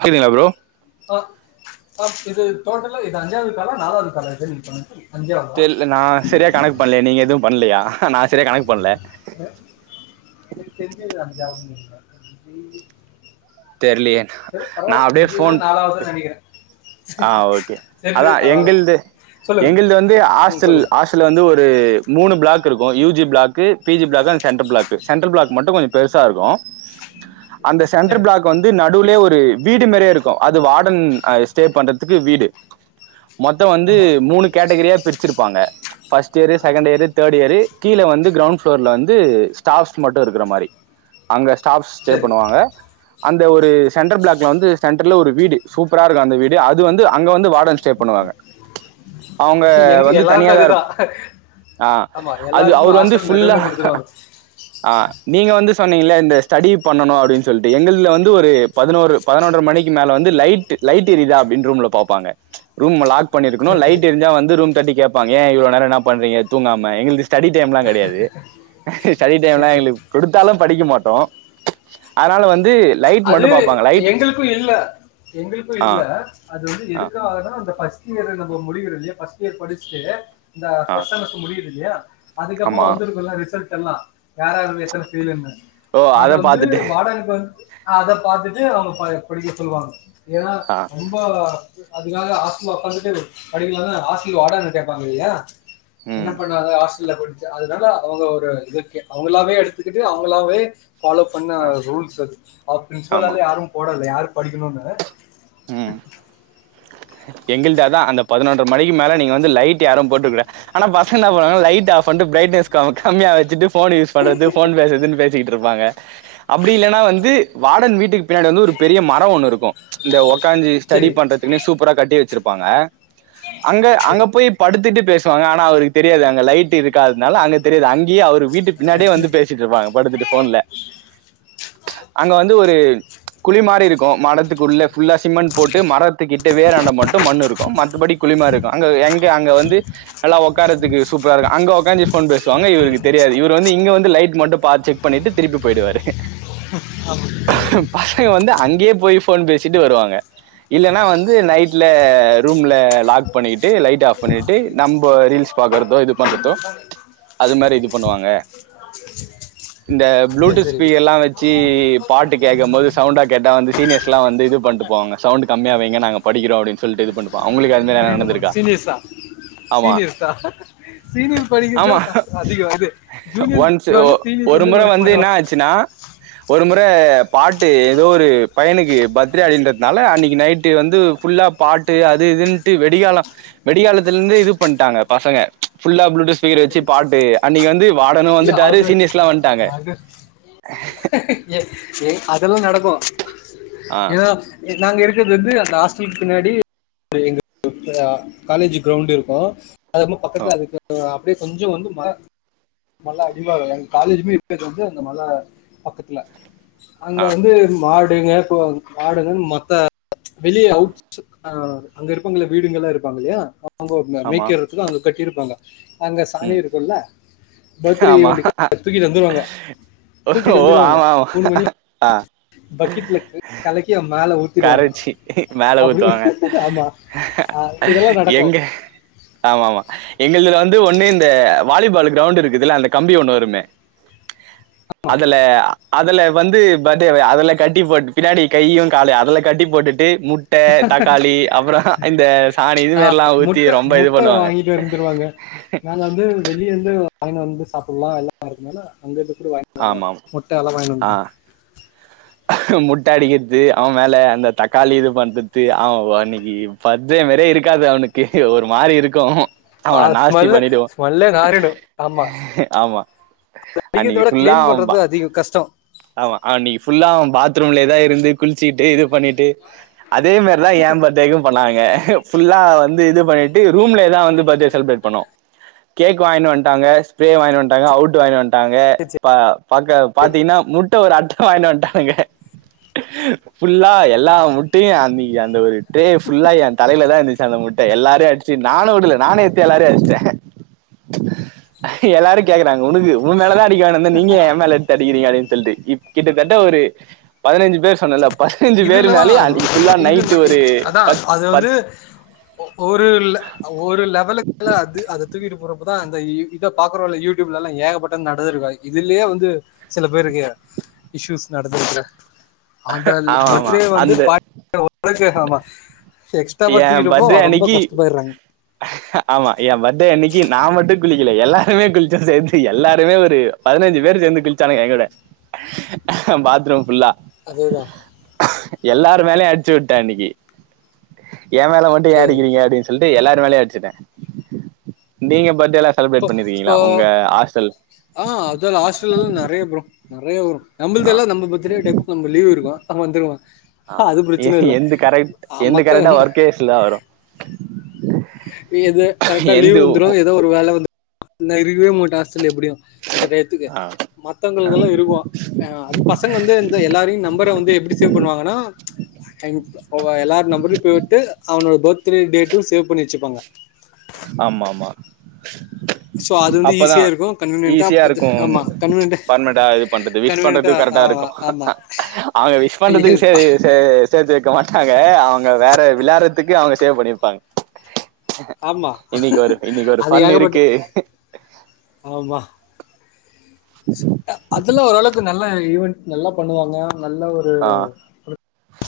கேக்துங்ளா bro ஆ ஆ இது டோட்டலா இது அஞ்சாது காலா நாலாது காலா இது நீங்க பண்ணது அஞ்சாவதா தெர்ல நா செரியா கணக்கு பண்லயே நீங்க எதுவு பண்லையா நா சரியா கணக் பண்ல எனக்கு தெரிஞ்சி இது அஞ்சாவதுனு [unintelligible] தெர்லயே நா அப்டியே ஃபோன் பே நாலாவதுன்னு நினைக்கிறேன் ஆ ஓகே அதா சரி பரவாயில்ல எங்கள்து சொல்லுங்க எங்கள்து வந்து ம் ஹாஸ்டல் ஹாஸ் சொல்லுங்க பக்கத்துல வந்து ஒரு மூணு பிளாக்குருக்கோ U G block P G block அது சென்ட்ரு பிளாக்கு சென்ட்ரல் பிளாக் மட்டு கொஞ்சோ பெருசா இருக்கோ அந்த சென்ட்ரு சரி பிளாக் இப்ப வந்து நடுவுலயே ஒரு வீடு மேரியே இருக்கோ அது வார்டன் ஸ்டே பண்றதுக்கு வீடு மொத்தோ வந்து ஆமா மூணு கேட்டகரியா பிரிச்சிருப்பாங்க ஃபஸ்ட்டியரு செகண்டியரு தேர்டியரு கீழ வந்து கிரௌண்ட் ஃப்ளோர்ல வந்து ஸ்டாஃப்ஸ் மட்டு இருக்குற மாரி அங்க ஸ்டாஃப்ஸ் ஸ்டே சரி பண்ணுவாங்க அந்த ஒரு சென்ட்ர் பிளாக்ல வந்து சென்டர்ல ஒரு வீடு சூப்பரா இருக்கோ அந்த வீடு அது வந்து அங்க வந்து வார்டன் ஸ்டே பண்ணுவாங்க அவுங்க எங்க வந்து எல்லாருக்கும் தனியாதா இருப் அதுதான் ஆ ஆமா அது எல்லாருக்குமே அவுரு வந்து ஹாஸ்டல் ஃபுல்லா நடுவுல கொடுத்துருவாங்க ஆ நீங்க வந்து சொன்னீங்கங்கள இந்த ஸ்டடி பண்ணணோ அப்டின்னு சொல்ட்டு என்னுள் ல வந்து ஒரு பதினோரு பதினொன்றரை மணிக்கு மேல வந்து லைட்டு லைட் எரியதா அப்டின்னு ரூம்ல பாப்பாங்க ரூம்ம லாக் பண்ணிருக்கணோ சரி சரி லைட்டு எரிஞ்சா வந்து ரூம் தட்டி கேப்பாங்க ஏ இவ்ளோ நேரோ என்ன பண்றீங்க தூங்காம எங்களுக்கு ஸ்டடி டைம்லா கடையாது ஸ்டடி சரி டைம்லா சரி எங்களுக்கு குடுத்தாலு படிக்க மாட்டோ அதனால வந்து லைட் அது மட்டு பாப்பாங்க லைட் எங்குளுக்கு இல்ல எங்குளுக்கு ஆ இல்ல அது வந்து ஆ எதுக்காகனா அந்த ஃபர்ஸ்டியரு நம்மோ முடிக்கிற இல்லையோ ஃபர்ஸ்டியர் படிச்சிட்டு இந்த ஆ பர்ஸ்ட் செமஸ் முடியுது இல்லீயா அதுக்கப்போ ஆமா வந்துருக்குல்ல ரிசல்ட் எல்லா யார் யாரு எத்தன ஃபெயில்னு ஓ அத வந்து பாத்துட்டு வாடக கொடுத்து அத பாத்துட்டு அவுங்க ப படிக்க சொல்லுவாங்க ஏன்னா ஆ ரூம் இப்போ அதுக்காக ஹாஸ்ட்டல்ல ஒக்காந்துட்டு படிக்கலானா ஹாஸ்டல் வார்டன கேப்பாங்க இல்லயா என்ன ம் பண்ணுவாங்க ஹாஸ்டல போயிட் அதனால அவுங்க ஒரு இதுக்கே அவுங்களாவே எடுத்துக்கிட்டு அவங்களாவே ஃபாலோப் பண்ண ஆ ரூல்ஸ் அது அவரு ஆமா பிரின்ஸ்பால்ல யாரு போடல யாரு படிக்கணோன்னு ம் எங்கள்து அதா அந்த பதினொன்ற மணிக்கு மேல நீங்க வந்து லைட்டு யாரு போட்றக்கூடாது ஆனா பசங்க என்ன பண்ணுவாங்க லைட்ட ஆஃப் பண்ட்டு ப்ரைட்னஸ் கம்மியா வெச்சுட்டு ஃபோன் யூஸ் பண்றது ஃபோன் பேசுறதுன்னு பேசிட்ருப்பாங்க அப்டி இல்லன்னா வந்து வாடன் வீட்டுக்கு பின்னாடி வந்து ஒரு பெரிய மரோ ஒண்ணு இருக்கோ இந்த ஒக்காஞ்சி ஸ்டடி சரி பண்றதுக்குன்னே சூப் பரா கட்டி வச்சிருப்பாங்க அங்க அங்க சரி போய் படுத்துட்டு பேசுவாங்க ஆனா அவருக்கு தெரியாது அங்க லைட்டு இருக்காதனால அங்க தெரியாது அங்கயே அவர் வீட்டு பின்னாடியே வந்து பே சிட்ருப்பாங்க படுத்துட்டு ஃபோன்ல அங்க வந்து ஒரு குழி மாரி இருக்கோ மரத்துக்கு உள்ள ஃபுல்லா சிமெண்ட் போட்டு மரத்துக்கிட் வேராண்ட மட்டு மண்ணு இருக்கோ மத்தபடி குழிமாருக்கோ அங்க எங்க அங்க வந்து எல்லா ஒக்காரத்துக்கு சூப்பரா இருக்கோ அங்க ஒக்காஞ்சி ஃபோன் பேசுவாங்க இவருக்கு தெரியாது இவரு வந்து இங்க வந்து லைட் மட்டு பாத் செக் பண்ணிட்டு திருப்பி போயிடுவாரு ஆமாங்க பசங்க வந்து அங்கேயே போயி ஃபோன் பேசிட்டு வருவாங்க இல்லன்னா வந் து நைட்ல ரூம்ல லாக் பண்ணிட்டு லைட் ஆப் பண்ணிட்டு நம்ம ரீல்ஸ் பாக்றதோ இது பண்றதோ அது மாரி இது பண்ணுவாங்க இந்த ப்ளூடூத் சரி சரி ஸ்பீ எல்லா வச் சி பாட்டு கேட்க போது சவுண்டா கேட்டா வந்து சீனியர்ஸ்லா வந்து இது பண்ட்டு போவாங்க சவுண்டு் கம்மியா வைங்க நாங்க படிக்கிறோ அப்படின்னு சொல்ட்டு இது பண்ணுவோ அவுங்ளுக்கு அந்த [unintelligible] சீனியர்ஸ்ஸா தா சீனியர்ஸ்ஸா தா சீனியர்ஸ் படிக்கிறதுதா ஆமா சத அதிகோ வந்து ஒன்ஸ் ஜூனியர்ஸ்க்கு வந்து சீனியர்ஸ் ஒரு வந்து முறை இது என்ன பண்ணுவாங்க ஆச்சுன்னா ஒரு முற பாட்டு ஏதோ ஒரு பையனுக்கு பர்த்டே அப்படின்றத்னால அன்னைக்கு நைட்டு வந்து ஃபுல்லா பாட்டு அது இதுன்னுட்டு வெடிகால வெடிகாலத்துல இருந்தே இது பண்ட்டாங்க பசங்க ம்ச் ஃபுல்லா ப்ளூடூத் ஸ்பீக்கர் வச்சு சரி பாட்டு அன்னிக்கு வந்து வாடனு ஏ வந்துட்டாரு அது சீனியர்ஸ்லா வண்ட்டாங்க அது ஏ ஏ அதெல்லா நடக்கு ஆ ஏன்னா நாங்க இருக்கிறது வந்து அந்த ஹாஸ்டலுக்கு பின்னாடி எங்க அ காலேஜ்ஜூ கிரௌண்ட் இருக்கு அது ரொம்ப ஓ பக்கத்துல அதுக்கு அ அப்படியே கொஞ்சு வந்து ம மலை அடிவாரோ எங்க காலேஜுமே இருக்குருது வந்து அந்த மல பக்கத்துல அங்க ஆ வந்து மாடுங்க இப்போ மாடுங்கன்னு மத்த வெளியே அவு ஆ அங்க இருப்பவங்கள்ல வீடுங்கல்லா இருப்பாங்க இல்லையா அங்க அவங்க ஆமா மேய்க்கிறதுக்கு அங்க கட்டியிருப்பாங்க அங்க சாணி ம் இருக்குல்ல பர்த்டே ஆமா ஈவெண்ட்க்கு தூக்கிட்டு வந்துருவாங்க ஓ தூக்கிட்டு வந்துருவாங்க ஆமா ஆமா மூணு மணி ஆ பக்கெட்ல கலக்கி அவ மேல ஊத்தி கரச்சி மேல ஊத்துவாங்க ஆமா ஆஹ் இதெல்லாம் நடக்கும் எங்க ஆமா ஆமா எங்குளுதுல வந்து ஒண்ணு இந்த வாலிபால் கிரௌண்ட் இருக்குதுல்ல அந்த கம்பி ஒண்ணு வருமே அதுல அதுல வந்து பாத்தா அதுல கட்டி போட்டு பின்னாடி கையு காலையு அதுல கட்டி போட்டுட்டு மு முட்டே தக்காளி அப்புறோ இந்த சாணி இது மாரில்லா ஊத்தி ரொம்ப இது பண்ணுவாங்க க நாங்க வந்து வெளிய இருந்து வாங்கினு வந்து சாப்பிடலா எல்லா இருக்கனால அங்கிருந்துனால அங்கிருந்து கூட வாங்கினு வந்து ஆமாம் ஆ முட்டை அடிக்கிறது அவ மேல அந்த தக்காளி இது பண்றது அவ அன்னைக்கு பத்தேயோ வரே இருக்காது அவனுக்கு ஒரு மாரி இருக்கு ப்பா ஸ்மெல்லு ஸ்மெல்லே நாறிடு ஆமா ஆமா அது அன்னைக்கு அடிக்குரதவிட ஃபுல்லா கிளீன் அவன் பண்றது பா அதிகோ கஷ்டோ ஆமா அவ அன்னைக்கு ஃபுல்லா அவபாத்ரூம்லேயே தா இருந்து குளிச்சுக்கிட்டு இது பண்ணிட்டு அதே மாரிதா ஏன் பர்த்துடேக்கு பண்ணாங்க ஃபுல்லா வந்து இது பண்ணிட்டு ரூம்லேயேதா வந்து பர்த்டே செலிப்ரேட் பண்ணோ கேக் வாங்கினு வண்ட்டாங்க ஸ்ப்ரே வாங்கிட்டு வண்ட்டாங்க அவுட் வாங்கிணி வணாட்டாங்க இப்ப பாக்க பாத்தீங்கன்னா முட்ட ஒரு அட்ட வாங்கினு வண்டானுங்க ஃபுல்லா எல்லா முட்டையு அன்னைக்கு அந்த ஒரு டே ஃபுல்லா என் தலையில தா இருந்துச்சு அந்த முட்டை எல்லாரு அடிச்சு நானு உடல நானு எடுத்து எல்லாரையு அடிச்சிட்டே எல்லாரு கேக்குறாங்க உனக்கு உ மேலதா அடிக்க வாங்கினுவந்தே நீங்க ஏ மேல எடுத்து அடிக்கிறீங்க அப்டினு சொல்லிட்டு இப் கிட்டத்தட்ட ஒரு பதினைஞ்சு பேர் சொன்னல்ல பதினஞ்சு பேரு இதுலதான் மேலே அன்னைக்கு ஃபுல்லா இது நைட் ஒரு அதான் பத்து அது வந்து ஒரு இல்ல அ ஒரு லெவலுக்கு மேல அது அத தூக்கிட்டு போறப்பதா அந்த இத பாக்குறோ இல்ல யூடியூப்ல எல்லா ஏக பட்டது நடந்திருக்கா வாய் இதுலயே வந்து சில பேருக்கு இஸ்யூஸ் நடந்திருக்கு அந்தல்ல ஆமா ஆமா பத்ரே வந்து அந்த பார் [unintelligible] ஆமா எக்ஸ்ட்ராவா என் தூக்கிட்டுப்போ பர்த்டே ரொம்ப அன்னைக்கி கஷ்டப்பற்றாங்க ஆமா என் பர்த்டே அன்னைக்கு நா மட்டும் குளிக்கல எல்லாருமே குளிச்சோ சேந்து எல்லாருமே ஒரு பதினைஞ்சு பேர் சேந்து குளிச்சானுங்க எங்கூட பாத்ரூம் ஃபுல்லா அதேதா எல்லாரு மேலயு அடிச்சு வுட்டே அன்னைக்கி என் மேல மட்டு ஏன் சரி அடிக்கிறீங்க அப்டின்னு சொல்லிட்டு எல்லாரு மேலயும் அடிச்சுட்டே நீங்க பர்த்டே எல்லா செலிபரேட் இப்போ பண்ணிருக்கீங்ளா இப்போ உங்க ஹாஸ்டல் ஆ அதல்லா ஹாஸ்ட்டல்லல்லா எல்லா நெறைய ப்ரோ நெறைய வரு ஆ நம்புள்தல்லா நம்மள பத்தி டெலிவரி ம் டைக்கு கொஞ்சோ நம்ம லீவ் இருக்கு அ வந்துருவ ஆ எந்து கரெக்ட் எந்து மத்த கரெக்டா ஒர்க்டேஸ்ல தா வரு எது கரெக்டா லீவ் எந்து வந்துரு ஏதோ ஒரு வேல வந்துரு நா இருக்கவே மாட்டா ஹாஸ் டல்ல எப்புடியுஅந்த டைத்துக்கு ஆ மத் புத்தகங்கள் எல்லா இருக்கு அ அது பசங்க வந்து இந்த எல்லாரையு நம்பர வந்து எப்டி சேவ் பண்ணுவாங்கன்னா ஐ மீன் ஒவ்வொ எல்லார் நம்பரையு போட்டு அவனோட பர்த்டே டேட்டும் சேவ் பண்ணி வெச்சுப்பாங்க ஆம்மாமா சோ அது வந்து அப்பதா ஈஸியா இருக்கு கன்வீனியன்ட்டா ஈஸியா இருக்கு ஆமா கன்வீனியன்ட்டா பர்ம்னட்டா இது பண்றது விஷ் பண்றது கன்வீனியன்ட்டா கரெக்டா இருக்கு ஆ அவ்ங்க விஷ் பண்றதுக்கு சே ஆமா சே சேத்து வெக்க மாட்டாங்க அவங்க வேற விளாறத்துக்கு அவங்க சேவ் பண்ணிருப்பாங்க ஆமா இன்னைக்கு ஒரு இன்னைக்கு ஒரு அது ஃபன் ஏகப்பட்ட இருக்கு ஆமா அதல்லா ஓரளவுக்கு நல்ல ஈவென்ட் நல்லா பண்ணுவாங்க நல்ல ஒரு ஆ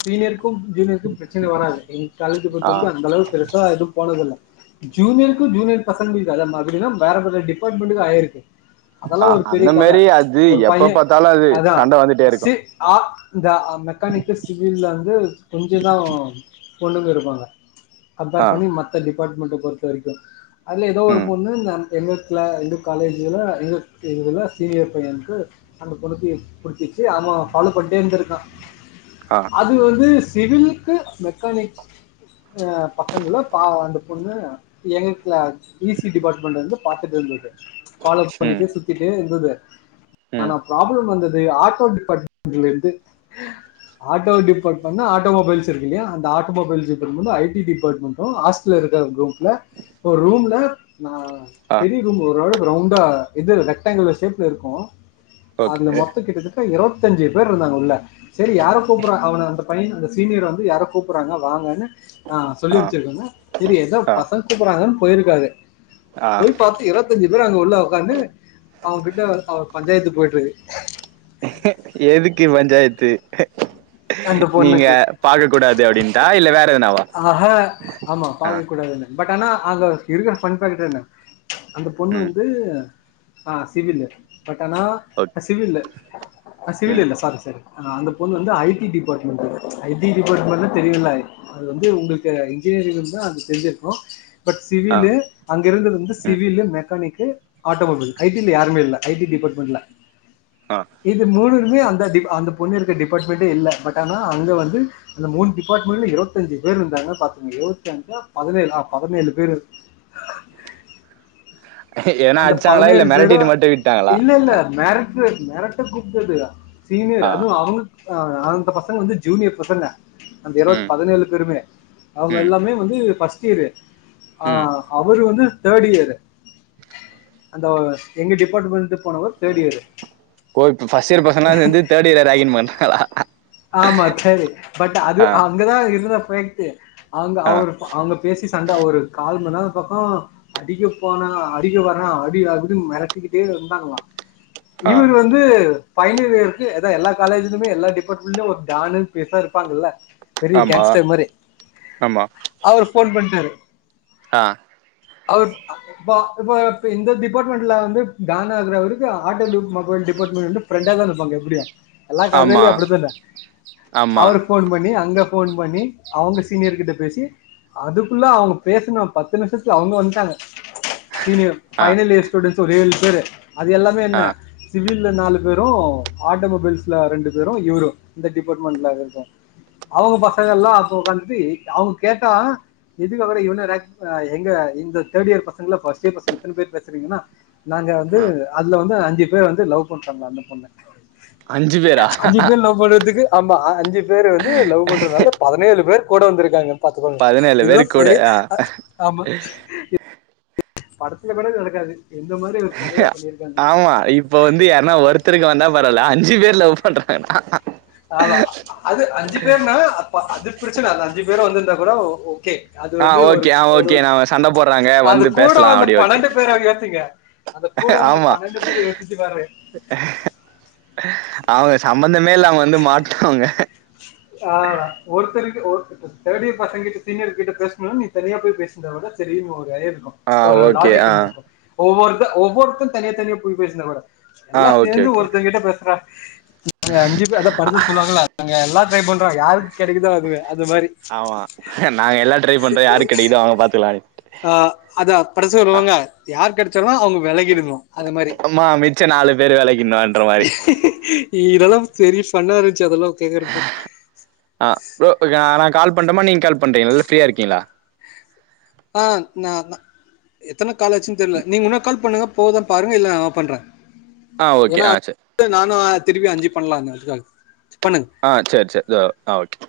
சீனியருக்கும் ஜூனியருக்கும் பிரச்சன வராது எங்க காலேஜ்ஜ பொறுத்த ஆ வரைக்கு அந்தளவுக் பெருசா எதுவும் போனதில்ல ஜூனியருக்கும் ஜூனியர் பசங்க அத மாதிரின்னா வேற வேற டிார்ட்மெண்டுக்கு ஆயிருக்கு அதெல்லா ஆ ஒரு பெரிய அந்த கத மாரி அது ஒரு எப்ப பைய பாத்தாலு அது அதா சண்ட வந்துட்டே இருக்கு சி ஆ இந்த மெக்கானிக்கு சிவில்ல வந்து கொஞ்ச இதாவு பொண்ணுங்க இருப்பாங்க கம்பேர் ஆ பண்ணி மத்த டிபார்ட்மெண்ட்ட பொறுத்த வரைக்கு அதில ஏதோ ஒரு ம் பொண்ணு ந எங்க க்ளா எங்க காலேஜில எங்க இதுலா சீனியர் பையனுக்கு அந்த பொண்ணுக்கு புடிச்சிச்சு அவ ஃபாலோ பண்ட்டே இருந்திருக்கா ஆ அது வந்து சிவில்க்கு மெக்கானிக் அ பசங்களு பாவ அந்த பொண்ணு எங்க க்ளா இ சி டிபார்ட்மெண்ட்லந்து பாத்துட்டு இருந்தது பாலோப் ம் பண்ணிட்டு சுத் திட்டு இருந்தது ம் ஆனா ப்ராப்ளம் வந்தது ஆட்டோ டிபார்ட்மெண்ட்ல இருந்து ஆட்டோ டிபார்ட்மெண்ட்னா ஆட்டோமொபைல்ஸ் இருக்கு இல்லையா அந்த ஆட்டோமொபைல் இக்கறவங்க வந்து ஐ டி டிார்ட்மெண்டு ஹாஸ் டல்ல இருக்க ரூம்ல ஒரு ரூம்ல நா ஆ பெரிய ரூம் ஓரளவுக்கு ரவுண்டா இது ரெக்டாங்கில் ஷேப்ல இருக்கு அதுல ஓகே மொத்தோ கிட்டத்தட் ட இருவத்தஞ்சு பேர் இருந்தாங்க உள்ள சரி யார கூப்பிடற அவன அந்தப் பைய அந்த சீனியர் வந்து யாரோ கூப்புறாங்க வாங்கன்னு சொல்லி ஆ அம்ச்சிருக்காங்க செரி எதோ ஆ பசங் கூப்பறாங்கன்னு போயிருக்காரு ஆ போய் பாத்து இருவத்தஞ்சு பேர் அங்க உள்ள உக்காந்து அவ்ங்கிட்ட அவர் பஞ்சாயத்து போயிட்டு ருக்கு எதுக்கு பஞ்சாயத்து அந்த நீங்க பொண்ணுக்கு பாக்க கூடாது அப்டின்டா இல்ல வேற எதனாவா ஆஹா ஆமா ஆ பாக்க கூடாதுனு பட் ஆனா அங்க இருக்கிற பன் பாக்கேட்ன்னா அந்த பொண்ணு ம் வந்து ஆ சிவிலு பட் ஆனா ஓக் அ சிவிலு ஆ சிவில் ம் இல்ல சாரி சாரி ஆ அந்த பொண்ணு வந்து ஐ டி டிபார்ட்மெண்ட்டு ஐடி டிபார்ட்மெண்ட்னா தெரியும்ல அது வந்து உங்களுக்கு இன்ஜினியரிங் இருந்தா அது தெரிஞ்சிருக்கு பட் ஆ சிவிலு அங்க இருந்தது வந்து ம் சிவிலு மெக்கானிகக்கு ஆட்டோமொபைல் ஐ டி ல யாருமே இல்ல ஐ டி டிபார்ட்மெண்ட்ல ஆ இது மூணு மே அந்த டிபா அந்த பொண்ணு இருக்க டிபார்ட்மெண்ட்டே இல்ல பட் ஆனா அங்க வந்து அந்த மூணு டிபார்ட்மெண்ட் இருபத் தஞ்சு பேர் இருந்தாங்க பாத்தீங்க இருபத்தி அஞ்சா பதினேழு ஆ பதினேழு பேர் எதனா அந்த அடிச்சாங்களா இல்ல பதினேழு பேரு மெரட்டிட்டு மட்டு விட்டாங்களா இல்ல இல்ல மெரட் [unintelligible] மெரட்ட கூப்ட்டது சீனியர் ஆ அதுவு அவங்க ஆ அந்த பசங்க வந்து ஜூனியர் பசங்க அந்த இருவத் ம் பதினேழு பேருமே அவங்க ம் எல்லாமே வந்து ஃபர்ஸ்ட் இயரு ஆ ம் அவரு வந்து தேர்ட் இயரு அந்த எங்க டிபார்ட்மெண்ட்டுல போனவர் தேர்ட் இயர் கோய்த் ஃபர்ஸ்ட் இயர் பசங்கல்லருந்து தேர்ட் இயர ரக்கிங் பண்ராளா ஆமா தட் பட் அது அங்கதா இருந்த ப்ரண்ட்டு அங்க ஆ அவரு அவங்க பேசி சண்ட ஒரு கால்மன்நேரோ பக்கோ அடிக்க போனா அடிக்க வர்ரா அடி அப்டினு மெரட்டிக்கிட்டே இருந்தாங்களா ஆ இவரு வந்து பைனலியருக்கு ஏதோ எல்லா காலேஜிலுமே எல்லா டிப்பாட் அப்ப உள்ள ஒரு டானு பெருசா இருப்பாங்கல்ல பெரிய ஆமா கேங்ஸ்டர் மாரி ஆமா அவரு ஃபோன் பண்ட்டாரு ஆ அவுரு பா இப்ப இந்த டிபார்ட்மெண்ட்ல வந்து டானா இருக்கவருக்கு ஆட்டோ டிப் மொபைல் டிபார்ட்மெண்ட் வந்து ஃப்ரெண்டா தான இருப்பாங்க எப்டியு எல்லா ஆமா கதையிலயும அப்டித்தான ஆமா அவரு ஃபோன் பண்ணி அங்க ஃபோன் பண்ணி அவங்க சீனியர் கிட்ட பேசி அதுக்குள்ள அவங்க பேசுன பத்து நிமிஷத்துல அவங்க வந்ட்டாங்க சீனியர் ஆ பைனல் இயர் ஸ்டூடன்ஸ் ஒரு ஏழு பேரு அது எல்லாமே ஆ என்ன சிவில்ல நாலு பேரு ஆட்டோமொபைல்ஸ்ல ரெண்டு பேரு இவரு இந்த டிபார்ட்மெண்ட்ல இருக்க அவங்க பசங்கல்லா அங்க உக்காந்துட்டு அவங்க கேட்டா இதுக்காகற இவன ரக் அ எங்க இந்த தேர்ட் இயர் பசங்கல ஃபர்ஸ்ட் இயர் பசங்க இத்தன பேர் பேசுறீங்கன்னா நாங்க வந்து ஆ அதுல வந்து அஞ்சு பேர் வந்து லவ் பண்றாங்களா அந்த பொண்ண அஞ்சு பேரா அஞ்சு பேர் லவ் பண்றதுக்கு ஆமா அஞ்சு பேர் வந்து லவ் பண்றதுனால பதினேழு பேர் கூட வந்திருக்காங்க பாத்துக்கோங்க பதினேழு இதுதா பேரு கூட பைடே ஆ ஆமா படத்துல கூட நடக்காது எந்த மாதிரி ஒரு கதையா சொல்லிருக்காங்க ஆமா இப்ப வந்து யாருன்னா ஒருத்தருக்கு வந்தா பரவால அஞ்சு பேர் லவ் பண்றாங்கனா ஆமா அது அஞ்சு பேருனா அப்ப அது பிரச்சன அந்த அஞ்சு பேரு வந்திருந்தா கூட ஓ கே அது ஆ வந்து ஒரு ஓகே ஆ ஒரு ஓகே நாம சண்ட போடுறாங்க அது வந்து கூட பேசலா வந்த அப்படி ஓகே பன்னெண்டு பேர யத்தீங்க அந்த கூட வந்து ஆமா பன்னெண்டு பேர் யோசிச்சு பாரு அவங்க சம்பந்தமே இல்லாம வந்து மாட்னவுங்க ஆ ஒருத்தரு ஒருத்த தேர்ட் இயர் பசங்கிட்ட சீனியர் கிட்ட பேசனு நீ தனியா போய் பேசுந்தத விட சரின்னு ஒரு இ இருக்கு ஆ ஒரு ஓகே லாஜிக் ஆ இருந்துருக்கு ஒவ்வொருத்த ஒவ்வொருத்தரு தனியா தனியா போய் பேசிந்தா கூட ஆ எல்லா ஓகே சேந்து ஓகே ஒருத்தங்கிட்ட பேசுறா நாங்க அஞ்சு பேர் அதா படத்துல சொல்லுவாங்கள அங்க எல்லா பண்றோ யாருக்கு கெடைக்குதோ அதுவே அது மாரி ஆமா நாங்க எல்லா ட்ரை பண்றோ யாரு கெடைக்குதோ அவங்க பாத்துக்கலானு ஆ அதா படச்சு ஆ வருவாங்க யார் கெடச்சாலு அவங்க வெலகிடனு அத மாரி ஆமா மிச்ச நாலு பேர் வேலைக்கின்னுன்ற மாரி இதெல்லா சரி ஃபண்ணா ருந்ச்சு அதெல்லா கேக்குறப்போ அ ப்ரோ நா கால் பண்ட்டுமா நீங்க கால் பண்றீங்க ல்ல ஃப்ரீயா இருக்கீங்ளா ஆ நா எத்தன கால் ஆச்சுன்னு தெர்ல நீங்க ஒன்னு கால் பண்ணுங்க போத பாருங்க இல்ல நா பண்ற ஆ ஓகே ஆ சரி நானு திருப்பி அஞ்சு பண்ணலாங்க அதுக்காக பண்ணுங் அ சரி சரி ஆ ஓகே